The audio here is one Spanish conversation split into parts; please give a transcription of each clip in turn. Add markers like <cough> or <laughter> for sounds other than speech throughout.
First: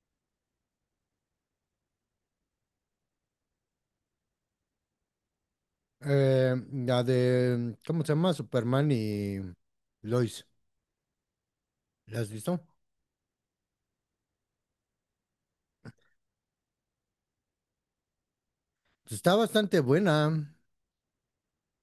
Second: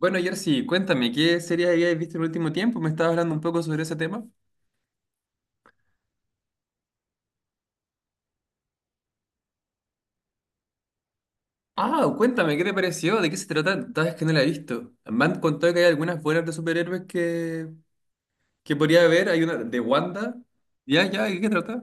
Bueno, Jersey, cuéntame, ¿qué series habías visto en el último tiempo? ¿Me estabas hablando un poco sobre ese tema? La de, ¿cómo se llama? Superman y Lois. Ah, ¿La has cuéntame, visto? ¿qué te pareció? ¿De qué se trata? Sabes que no la he visto. Me han contado que hay algunas buenas de superhéroes que podría Pues haber. está Hay una de bastante Wanda. buena ¿Ya, ya? ¿De qué trata?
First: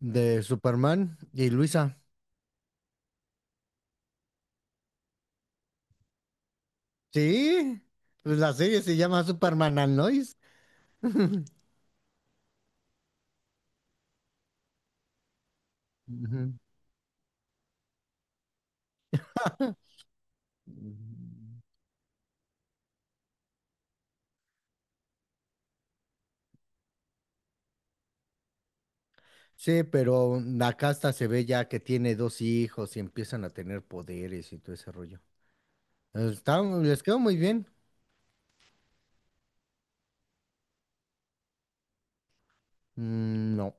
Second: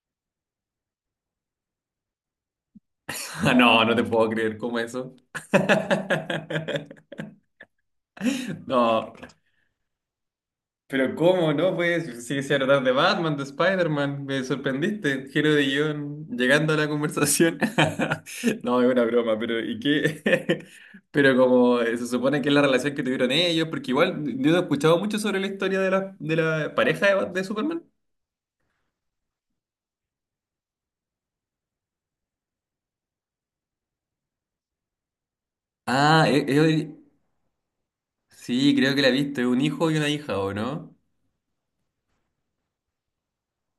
de Superman y Luisa. <laughs> No, no te puedo creer, ¿cómo eso? <laughs> Sí, pues la serie se No. llama Superman and Lois. Pero <laughs> ¿cómo, no? Pues si se tratar de Batman, de Spider-Man, me sorprendiste. Giro de guión, Ujú. llegando a la conversación. <laughs> No, es una broma, pero ¿y qué? <laughs> Pero como se supone que es la relación que tuvieron ellos, porque igual yo no he escuchado mucho sobre la historia de la pareja de Superman. Sí, pero la casta se ve ya que tiene dos hijos y empiezan a tener poderes y todo ese rollo. Ah, Les quedó muy bien. sí, creo que la he visto, es un hijo y una hija, ¿o no? Mm, no.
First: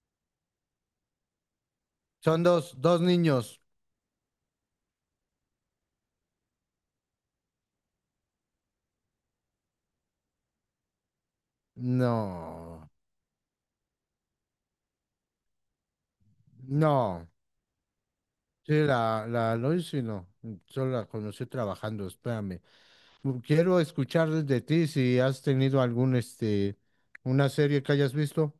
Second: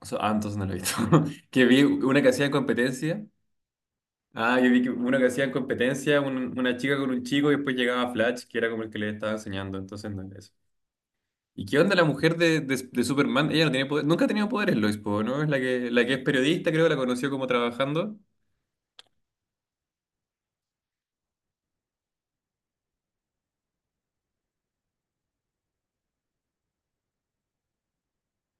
O sea, entonces no lo he visto. <laughs> Que vi una que Son hacía dos, dos competencia. niños. Ah, yo vi que uno que hacía en competencia, una chica con un chico y después llegaba Flash, que era como el que le estaba enseñando, entonces no era eso. ¿Y qué onda la mujer de, de- No, de Superman? Ella no tiene poder, nunca ha tenido poderes, Lois Poe, ¿no? Es la que es periodista, creo que la no. conoció como trabajando. Sí, la Loisi no, solo la conocí trabajando, espérame. Quiero escuchar de ti si has tenido algún, una serie que hayas visto.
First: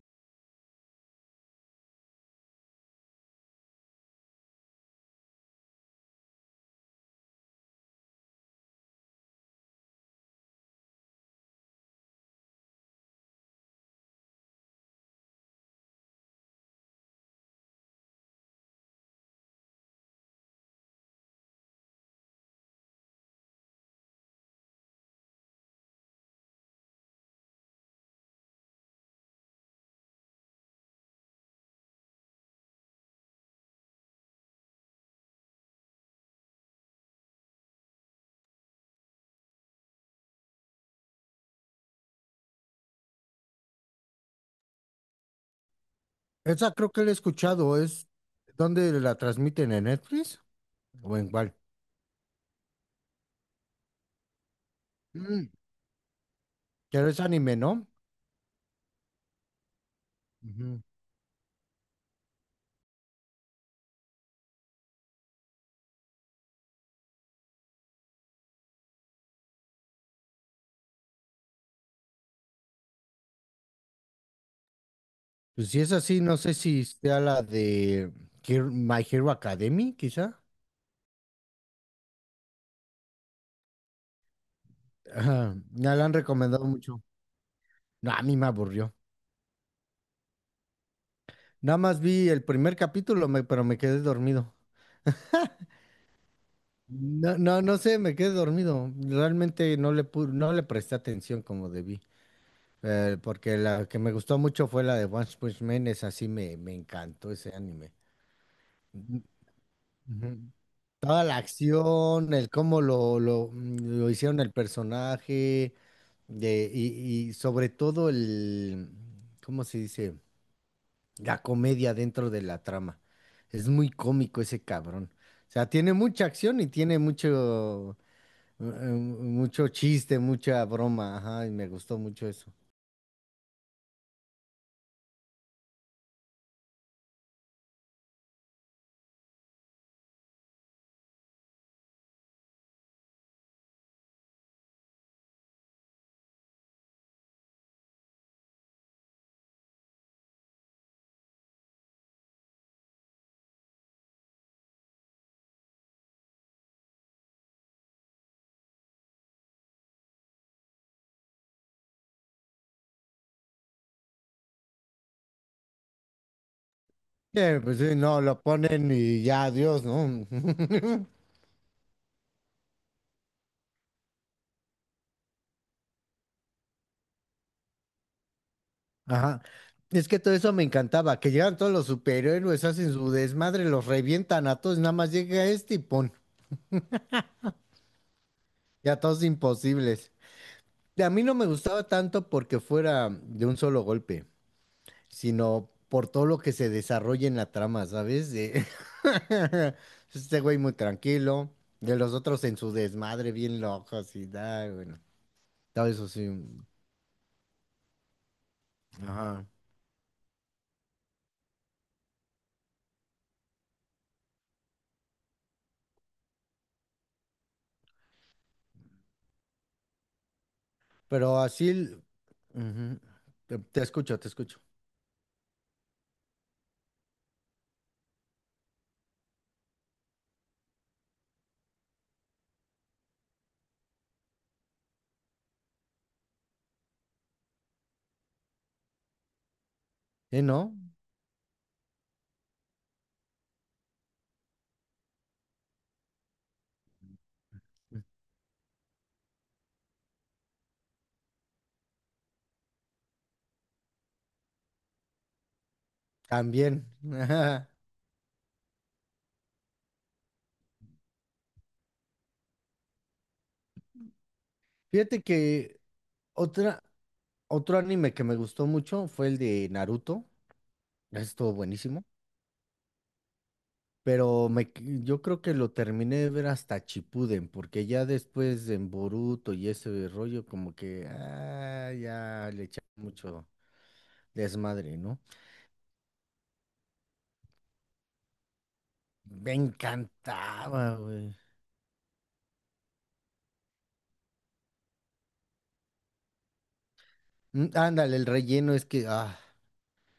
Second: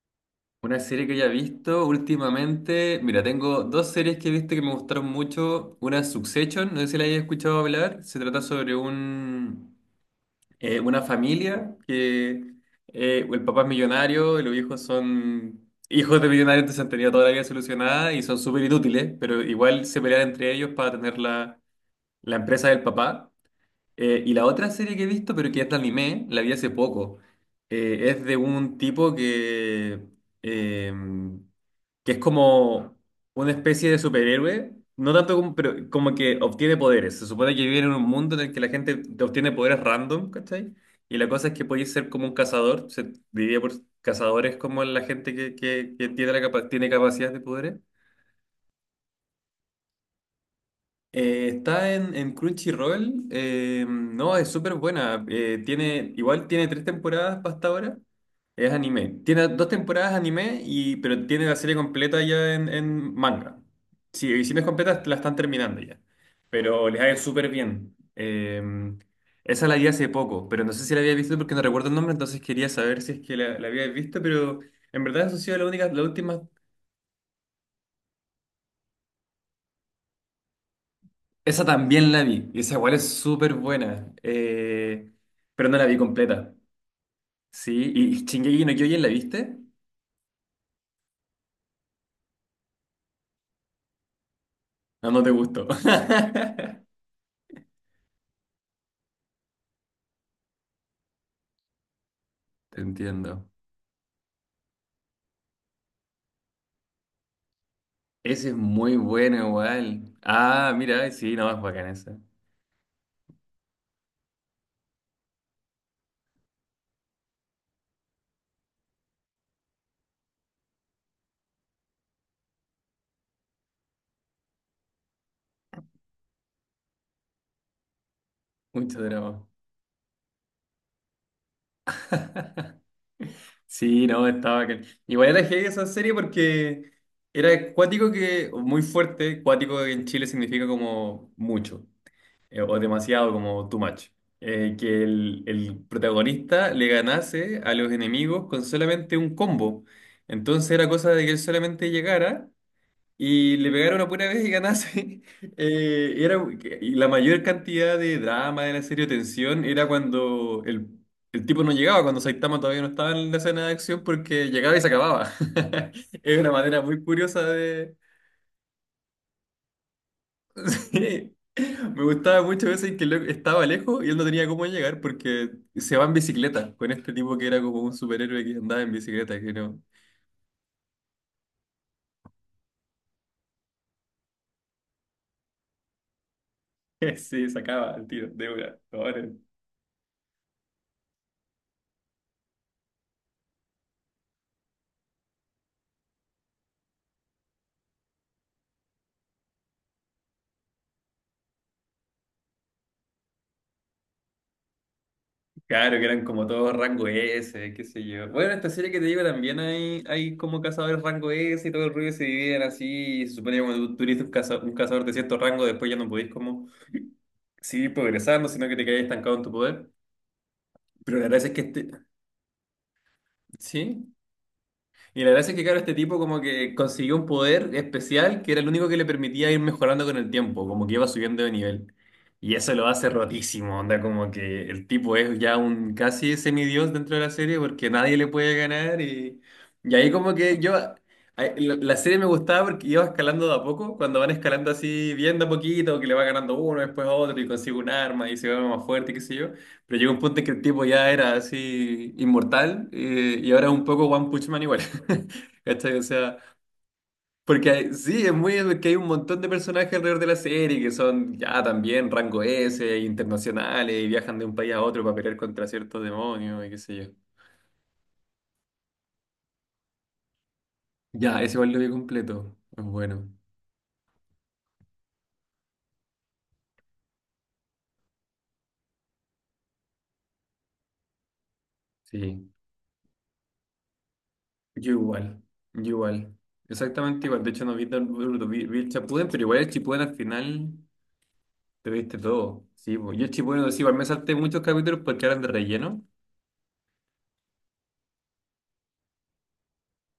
Una serie que haya visto últimamente, mira, tengo dos series que he visto que me gustaron mucho. Una es Succession, no sé si la hayas escuchado hablar, se trata sobre una familia que el papá es millonario y los hijos son hijos de millonarios, entonces han tenido toda la vida solucionada y son súper inútiles, pero igual se pelean entre ellos para tener la empresa del papá. Y la otra serie que he visto, pero que es de anime, la vi hace poco. Es de un tipo eh, que es como una especie de superhéroe, no tanto como, pero como que obtiene poderes. Se supone que vive en un mundo en el que la gente te obtiene poderes random, ¿cachai? Y la cosa es que puedes ser como un cazador, se diría por cazadores como la gente que tiene, Esa tiene creo que la he capacidad de poderes. escuchado, es donde la transmiten en Netflix o en cuál. Está en Crunchyroll. No, es súper buena. Mm, Tiene, igual tiene tres pero es temporadas pa' anime, hasta ¿no? ahora. Es anime. Tiene dos temporadas anime, Ujú. y, pero tiene la serie completa ya en manga. Si, si no es completa, la están terminando ya. Pero les ha ido súper bien. Esa la vi hace poco, pero no sé si la había visto porque no recuerdo el nombre, entonces quería saber si es que la había visto, pero en verdad eso ha sido la Pues si única, es la así, no última. sé si sea la de My Hero Academy, quizá. Esa también la vi, y esa igual es súper buena, Ajá, pero no la ya vi la han completa, recomendado mucho. ¿sí? No, a ¿Y mí me Shingeki no aburrió. Kyojin la viste? Nada más vi el primer capítulo, pero me quedé dormido. Ah, no te gustó. <laughs> No, no, no sé, me quedé dormido. Realmente no le presté atención como debí. Te entiendo. Porque la que me gustó mucho fue la de One Punch Man, esa sí me encantó ese anime. Ese es muy bueno igual. Ujú. Ah, mira, Toda sí, la no, es bacán esa. acción, el cómo lo hicieron el personaje, y sobre todo el, ¿cómo se dice? La comedia dentro de la trama. Es muy cómico ese cabrón. O sea, tiene mucha acción y tiene mucho. Mucho drama. Mucho chiste, mucha broma, ajá, y me gustó mucho eso. Sí, no, estaba bacán. Igual era heavy esa serie porque era cuático que, muy fuerte, cuático en Chile significa como mucho. O demasiado como too much. Que el protagonista le ganase a los enemigos con solamente un combo. Entonces era cosa de que él solamente llegara y le pegara una pura vez y ganase. <laughs> Eh, era, y la mayor cantidad de drama de la serie, o tensión, era cuando el tipo no llegaba, cuando Saitama todavía no estaba en la escena de acción porque llegaba y se acababa. <laughs> Es una manera muy curiosa. Pues sí, no, lo ponen y ya, adiós, ¿no? <laughs> Sí. Me gustaba mucho veces que el loco estaba lejos y él no tenía cómo llegar porque se va en bicicleta con este tipo que era como un superhéroe que andaba en bicicleta, Ajá. que no. Es que todo eso me encantaba, que llegan todos los superhéroes, hacen su desmadre, los revientan a todos, nada más llega este y pon, <laughs> Sí, sacaba el tiro de una. ya todos Ahora, imposibles. Y a mí no me gustaba tanto porque fuera de un solo golpe, sino por todo lo que se desarrolla en la trama, ¿sabes? <laughs> Este güey muy tranquilo, de los otros en su desmadre bien locos y da, bueno, todo claro, que eso eran sí. como todos rango S, qué sé yo. Bueno, esta serie que te digo Ajá. también hay como cazadores rango S y todo el ruido se dividen así. Y se supone que cuando tú eres un cazador de cierto rango, después ya no podés como seguir progresando, sino que te quedás estancado en tu poder. Pero la Pero gracia es que así, este. Ujú, Te ¿Sí? escucho, te escucho. Y la gracia es que, claro, este tipo como que consiguió un poder especial que era el único que le permitía ir mejorando con el tiempo, como que iba subiendo de nivel. Y eso lo hace rotísimo, onda, como que el tipo es ya un casi semidios dentro de la serie porque nadie le puede ganar. Y ahí como ¿Eh, que yo, no? La serie me gustaba porque iba escalando de a poco, cuando van escalando así bien de a poquito, que le va ganando uno, después otro y consigue un arma y se vuelve más fuerte, qué sé yo. Pero llegó un punto en que el tipo ya era así inmortal y ahora es un poco One Punch Man igual. <laughs> ¿Cachai? O sea, También. porque sí, es muy que hay un montón de personajes alrededor de la serie que son ya también rango S, internacionales y viajan de un país a <laughs> otro para Fíjate pelear contra que ciertos demonios y qué otra, sé yo. otro anime que me gustó mucho fue el de Naruto. Ya, Estuvo ese igual lo vi buenísimo. completo. Es bueno. Pero yo creo que lo terminé de ver hasta Chipuden, porque ya después en Boruto y ese rollo, como que ya Sí. le echaron mucho Yo desmadre, ¿no? igual. Yo igual. Exactamente igual. De hecho, no vi tan Naruto, vi el Shippuden, pero Me igual el Shippuden al final. encantaba, güey. Te viste todo. Sí, pues. Yo estoy bueno, sí, igual me salté muchos capítulos porque eran de relleno. Ándale, el relleno es que,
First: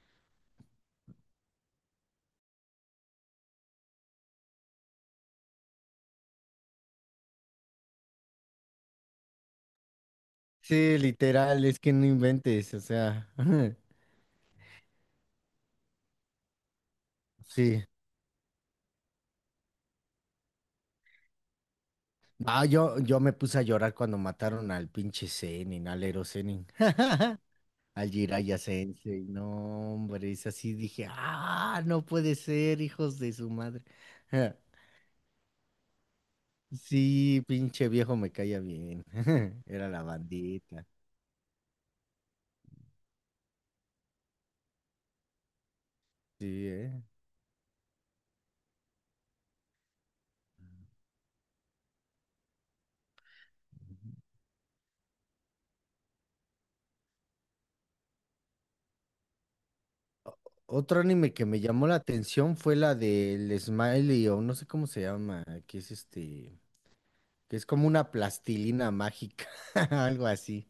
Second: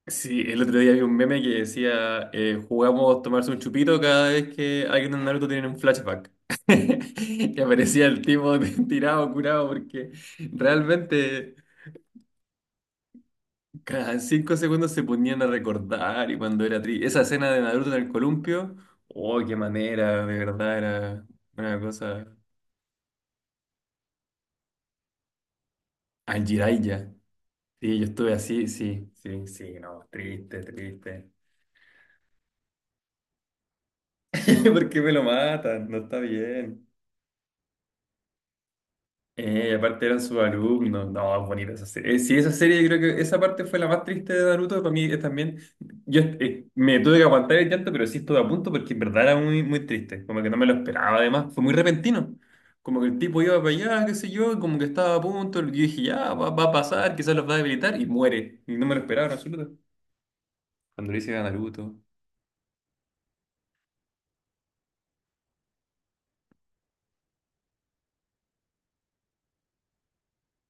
Sí, el otro día vi un meme que decía, jugamos tomarse un chupito cada vez que alguien en Naruto tiene un flashback. <laughs> Que aparecía el tipo <laughs> tirado, curado, porque sí, realmente literal, es que no inventes, o sea, <laughs> cada 5 segundos se ponían a recordar y cuando era triste. Esa escena de sí. Naruto en el columpio, oh, qué manera, de verdad, era una cosa. Ah, yo me puse a llorar cuando mataron al pinche Zenin, al Ero Al Zenin. Jiraiya. Sí, yo Al estuve Jiraiya así, sí, Sensei, sí, sí, no, no, hombre, es triste, así, dije, triste. ah, no puede ser, hijos de su madre. <laughs> <laughs> ¿Por qué me lo matan? No está bien. Sí, pinche viejo me caía bien. <laughs> Y Era la aparte eran sus bandita. alumnos. No, es bonita esa serie. Sí, esa serie, yo creo que esa parte fue la más triste de Naruto. Para mí es también. Yo Sí, me ¿eh? tuve que aguantar el llanto, pero sí estuve a punto porque en verdad era muy, muy triste. Como que no me lo esperaba, además. Fue muy repentino. Como que el tipo iba para allá, qué sé yo, y como que estaba a punto. Yo dije, ya, va a pasar, quizás los va a debilitar, y muere. Y no me lo esperaba en absoluto. Otro Cuando le anime hice a que me llamó Naruto. la atención fue la del Smiley, o no sé cómo se llama, que es como una plastilina mágica, <laughs> algo así,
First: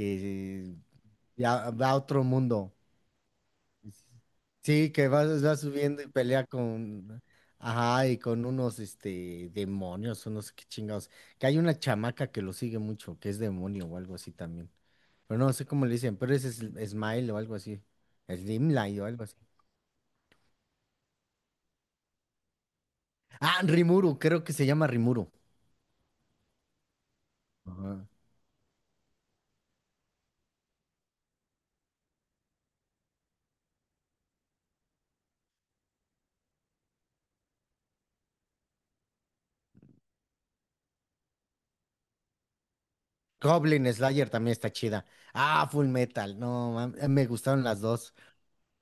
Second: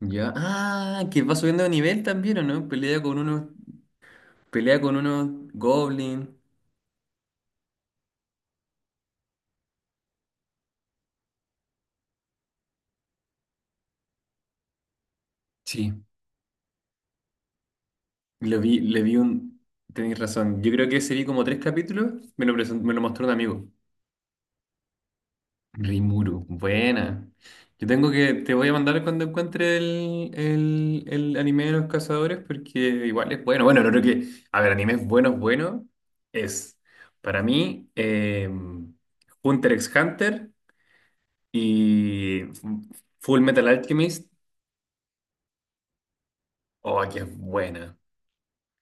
Ya. Ah, que va subiendo de ya va a nivel otro también, ¿o no? mundo. Pelea Sí, con que va, unos va subiendo y goblins. pelea con, ajá, y con unos, demonios o no sé qué chingados. Que hay una chamaca que lo sigue mucho, que es demonio o algo así también. Pero no sé cómo Sí, le dicen, pero ese es Smile o algo así. lo vi, Slimline le o vi algo así. un. Tenéis razón. Yo creo que ese vi como tres capítulos. Me lo mostró un Ah, amigo. Rimuru, creo que se llama Rimuru. Rimuru. Buena. Ajá. Te voy a mandar cuando encuentre el anime de los cazadores porque igual es bueno. Bueno, lo creo que. A ver, animes buenos, buenos. Es, para mí, Hunter x Hunter y Full Metal Goblin Alchemist. Slayer también está chida. Ah, Full Metal, no, Oh, que me es gustaron las buena. dos.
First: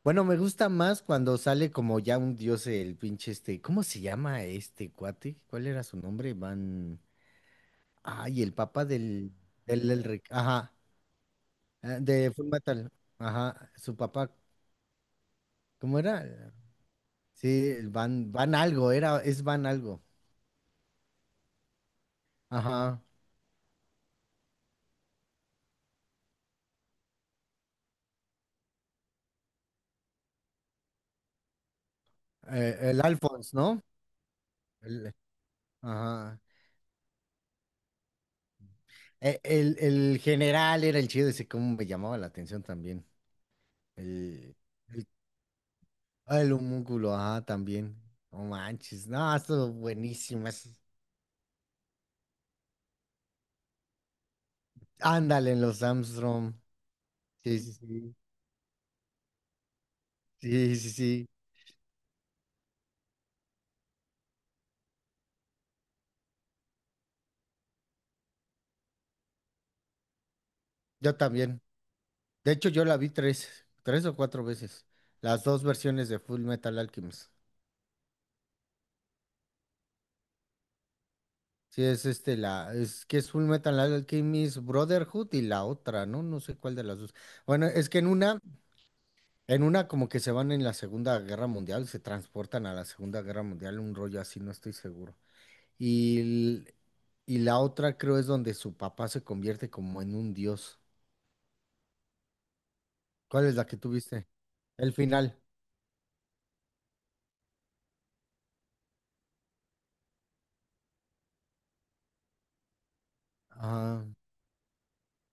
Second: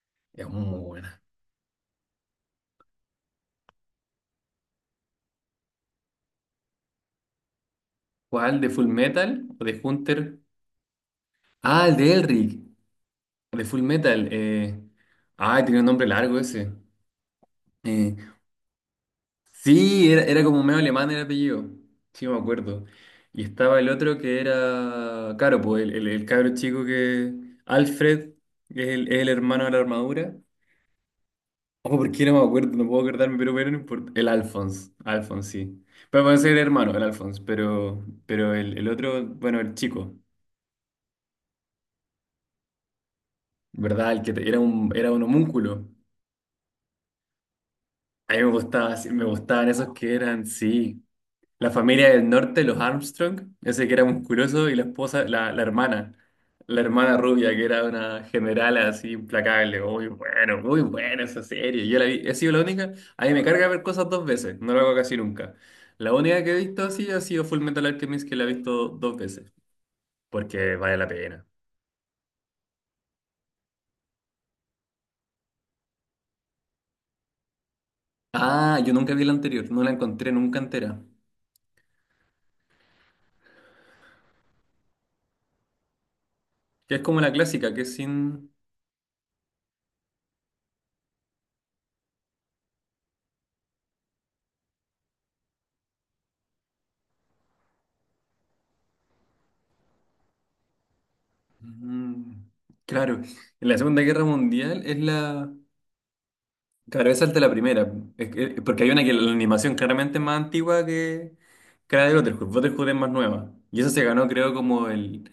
Bueno, me Es muy gusta más buena. cuando sale como ya un dios el pinche este. ¿Cómo se llama este cuate? ¿Cuál era su nombre? Van. Ay, el ¿Cuál? ¿De papá Full del. Metal o de Del Elric. Hunter? Ajá. Ah, el de De Elric. Fullmetal. De Ajá. Full Su Metal. papá. Ah, tenía un ¿Cómo nombre era? largo ese. Sí, el Eh, Van. Van algo. Era. Es Van algo. Sí, era como medio alemán el apellido. Sí, me acuerdo. Ajá. Y estaba el otro que era. Claro, pues el cabro chico que. Alfred, que es el hermano de la armadura. Oh, ¿por qué no me acuerdo? No El puedo acordarme, pero Alphonse, bueno, no ¿no? importa. El Alphonse. El- Alphonse, sí. Pero puede ajá. ser el hermano, el Alphonse. Pero el otro, eh, bueno, el El, chico. el general era el chido. Ese cómo me llamaba la atención también. ¿Verdad? El que El. era un homúnculo. Ah, el homúnculo, ajá, también. A mí No me gustaba, manches, sí, me no, esto gustaban es esos que eran, buenísimo. Sí. La familia del norte, los Armstrong, ese que era musculoso, y la esposa, la, Ándale en la los hermana, Armstrong. la hermana rubia, Sí, que sí, era sí. una general así implacable. Muy bueno, Sí, muy sí, buena sí. esa serie. Yo la vi, he sido la única. A mí me carga ver cosas dos veces, no lo hago casi nunca. La única que he visto así ha sido Full Metal Alchemist, que la he visto dos veces, porque vale la Yo pena. también. De hecho, yo la vi tres, tres o cuatro veces. Las dos versiones de Full Metal Alchemist. Ah, yo nunca vi la anterior, no la encontré nunca entera. Sí, es este, la, es que es Full Metal Alchemist Brotherhood y la otra, ¿no? No sé cuál de Que las es dos. como la Bueno, clásica, que es es que en una, sin, en una como que se van en la Segunda Guerra Mundial, se transportan a la Segunda Guerra Mundial, un rollo así, no estoy seguro. Y, y la otra creo es donde su papá se convierte como en un dios. Mm, claro, ¿Cuál es la en la que tú Segunda Guerra viste? Mundial El es final. la. Claro, esa es de la primera, es porque hay una que la animación claramente es más antigua que la de Brotherhood, Brotherhood es más nueva, y esa se Ah, ganó creo como el.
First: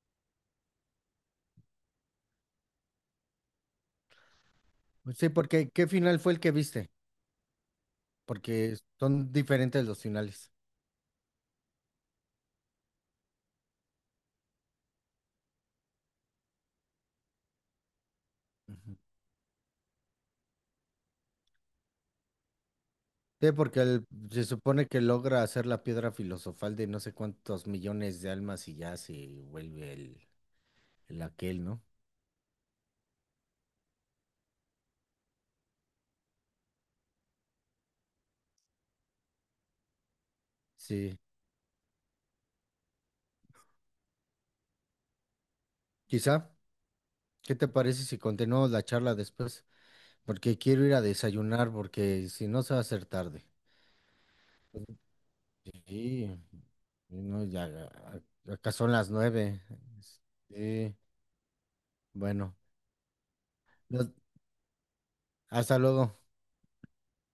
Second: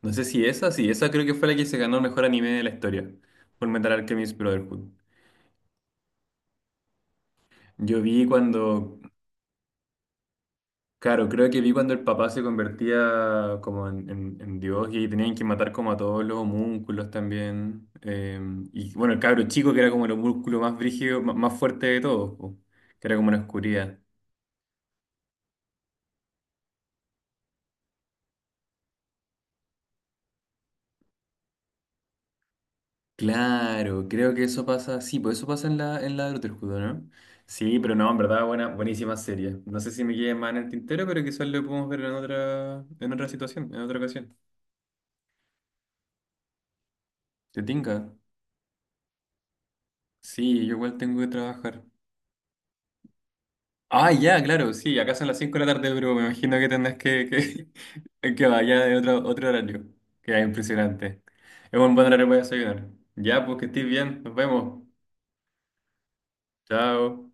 No sé si esa, sí, esa creo que fue la que se ganó el mejor anime de la historia, por Metal Alchemist Brotherhood. pues sí, porque ¿qué final fue el que viste? Yo vi cuando Porque son diferentes los finales. Claro, creo que vi cuando el papá se convertía como en Dios y tenían que matar como a todos los homúnculos también. Y Ujú. bueno, el cabro chico que era como el homúnculo más brígido, más fuerte de todos, po, que era como una Sí, porque oscuridad. Se supone que logra hacer la piedra filosofal de no sé cuántos millones de almas y ya se vuelve el aquel, ¿no? Claro, creo que eso pasa, sí, pues eso pasa en la, de Brotherhood, ¿no? Sí, pero no, en verdad, buena, buenísima serie. No sé si me quede más en el tintero, Sí. pero quizás lo podemos ver en otra, en otra ocasión. Quizá, ¿qué ¿Te te parece tinca? si continuamos la charla después? Porque Sí, yo quiero ir igual a tengo que desayunar, trabajar. porque si no se va a hacer tarde. Ah, ya, claro, sí, acá son las 5 de la tarde, pero me Sí, imagino que tendrás y no, ya, <laughs> que acá vaya son de las otro 9. horario, que es Sí, impresionante. Es un buen horario para bueno, desayunar. Ya, pues que estés nos- bien, nos vemos. hasta luego. Chao.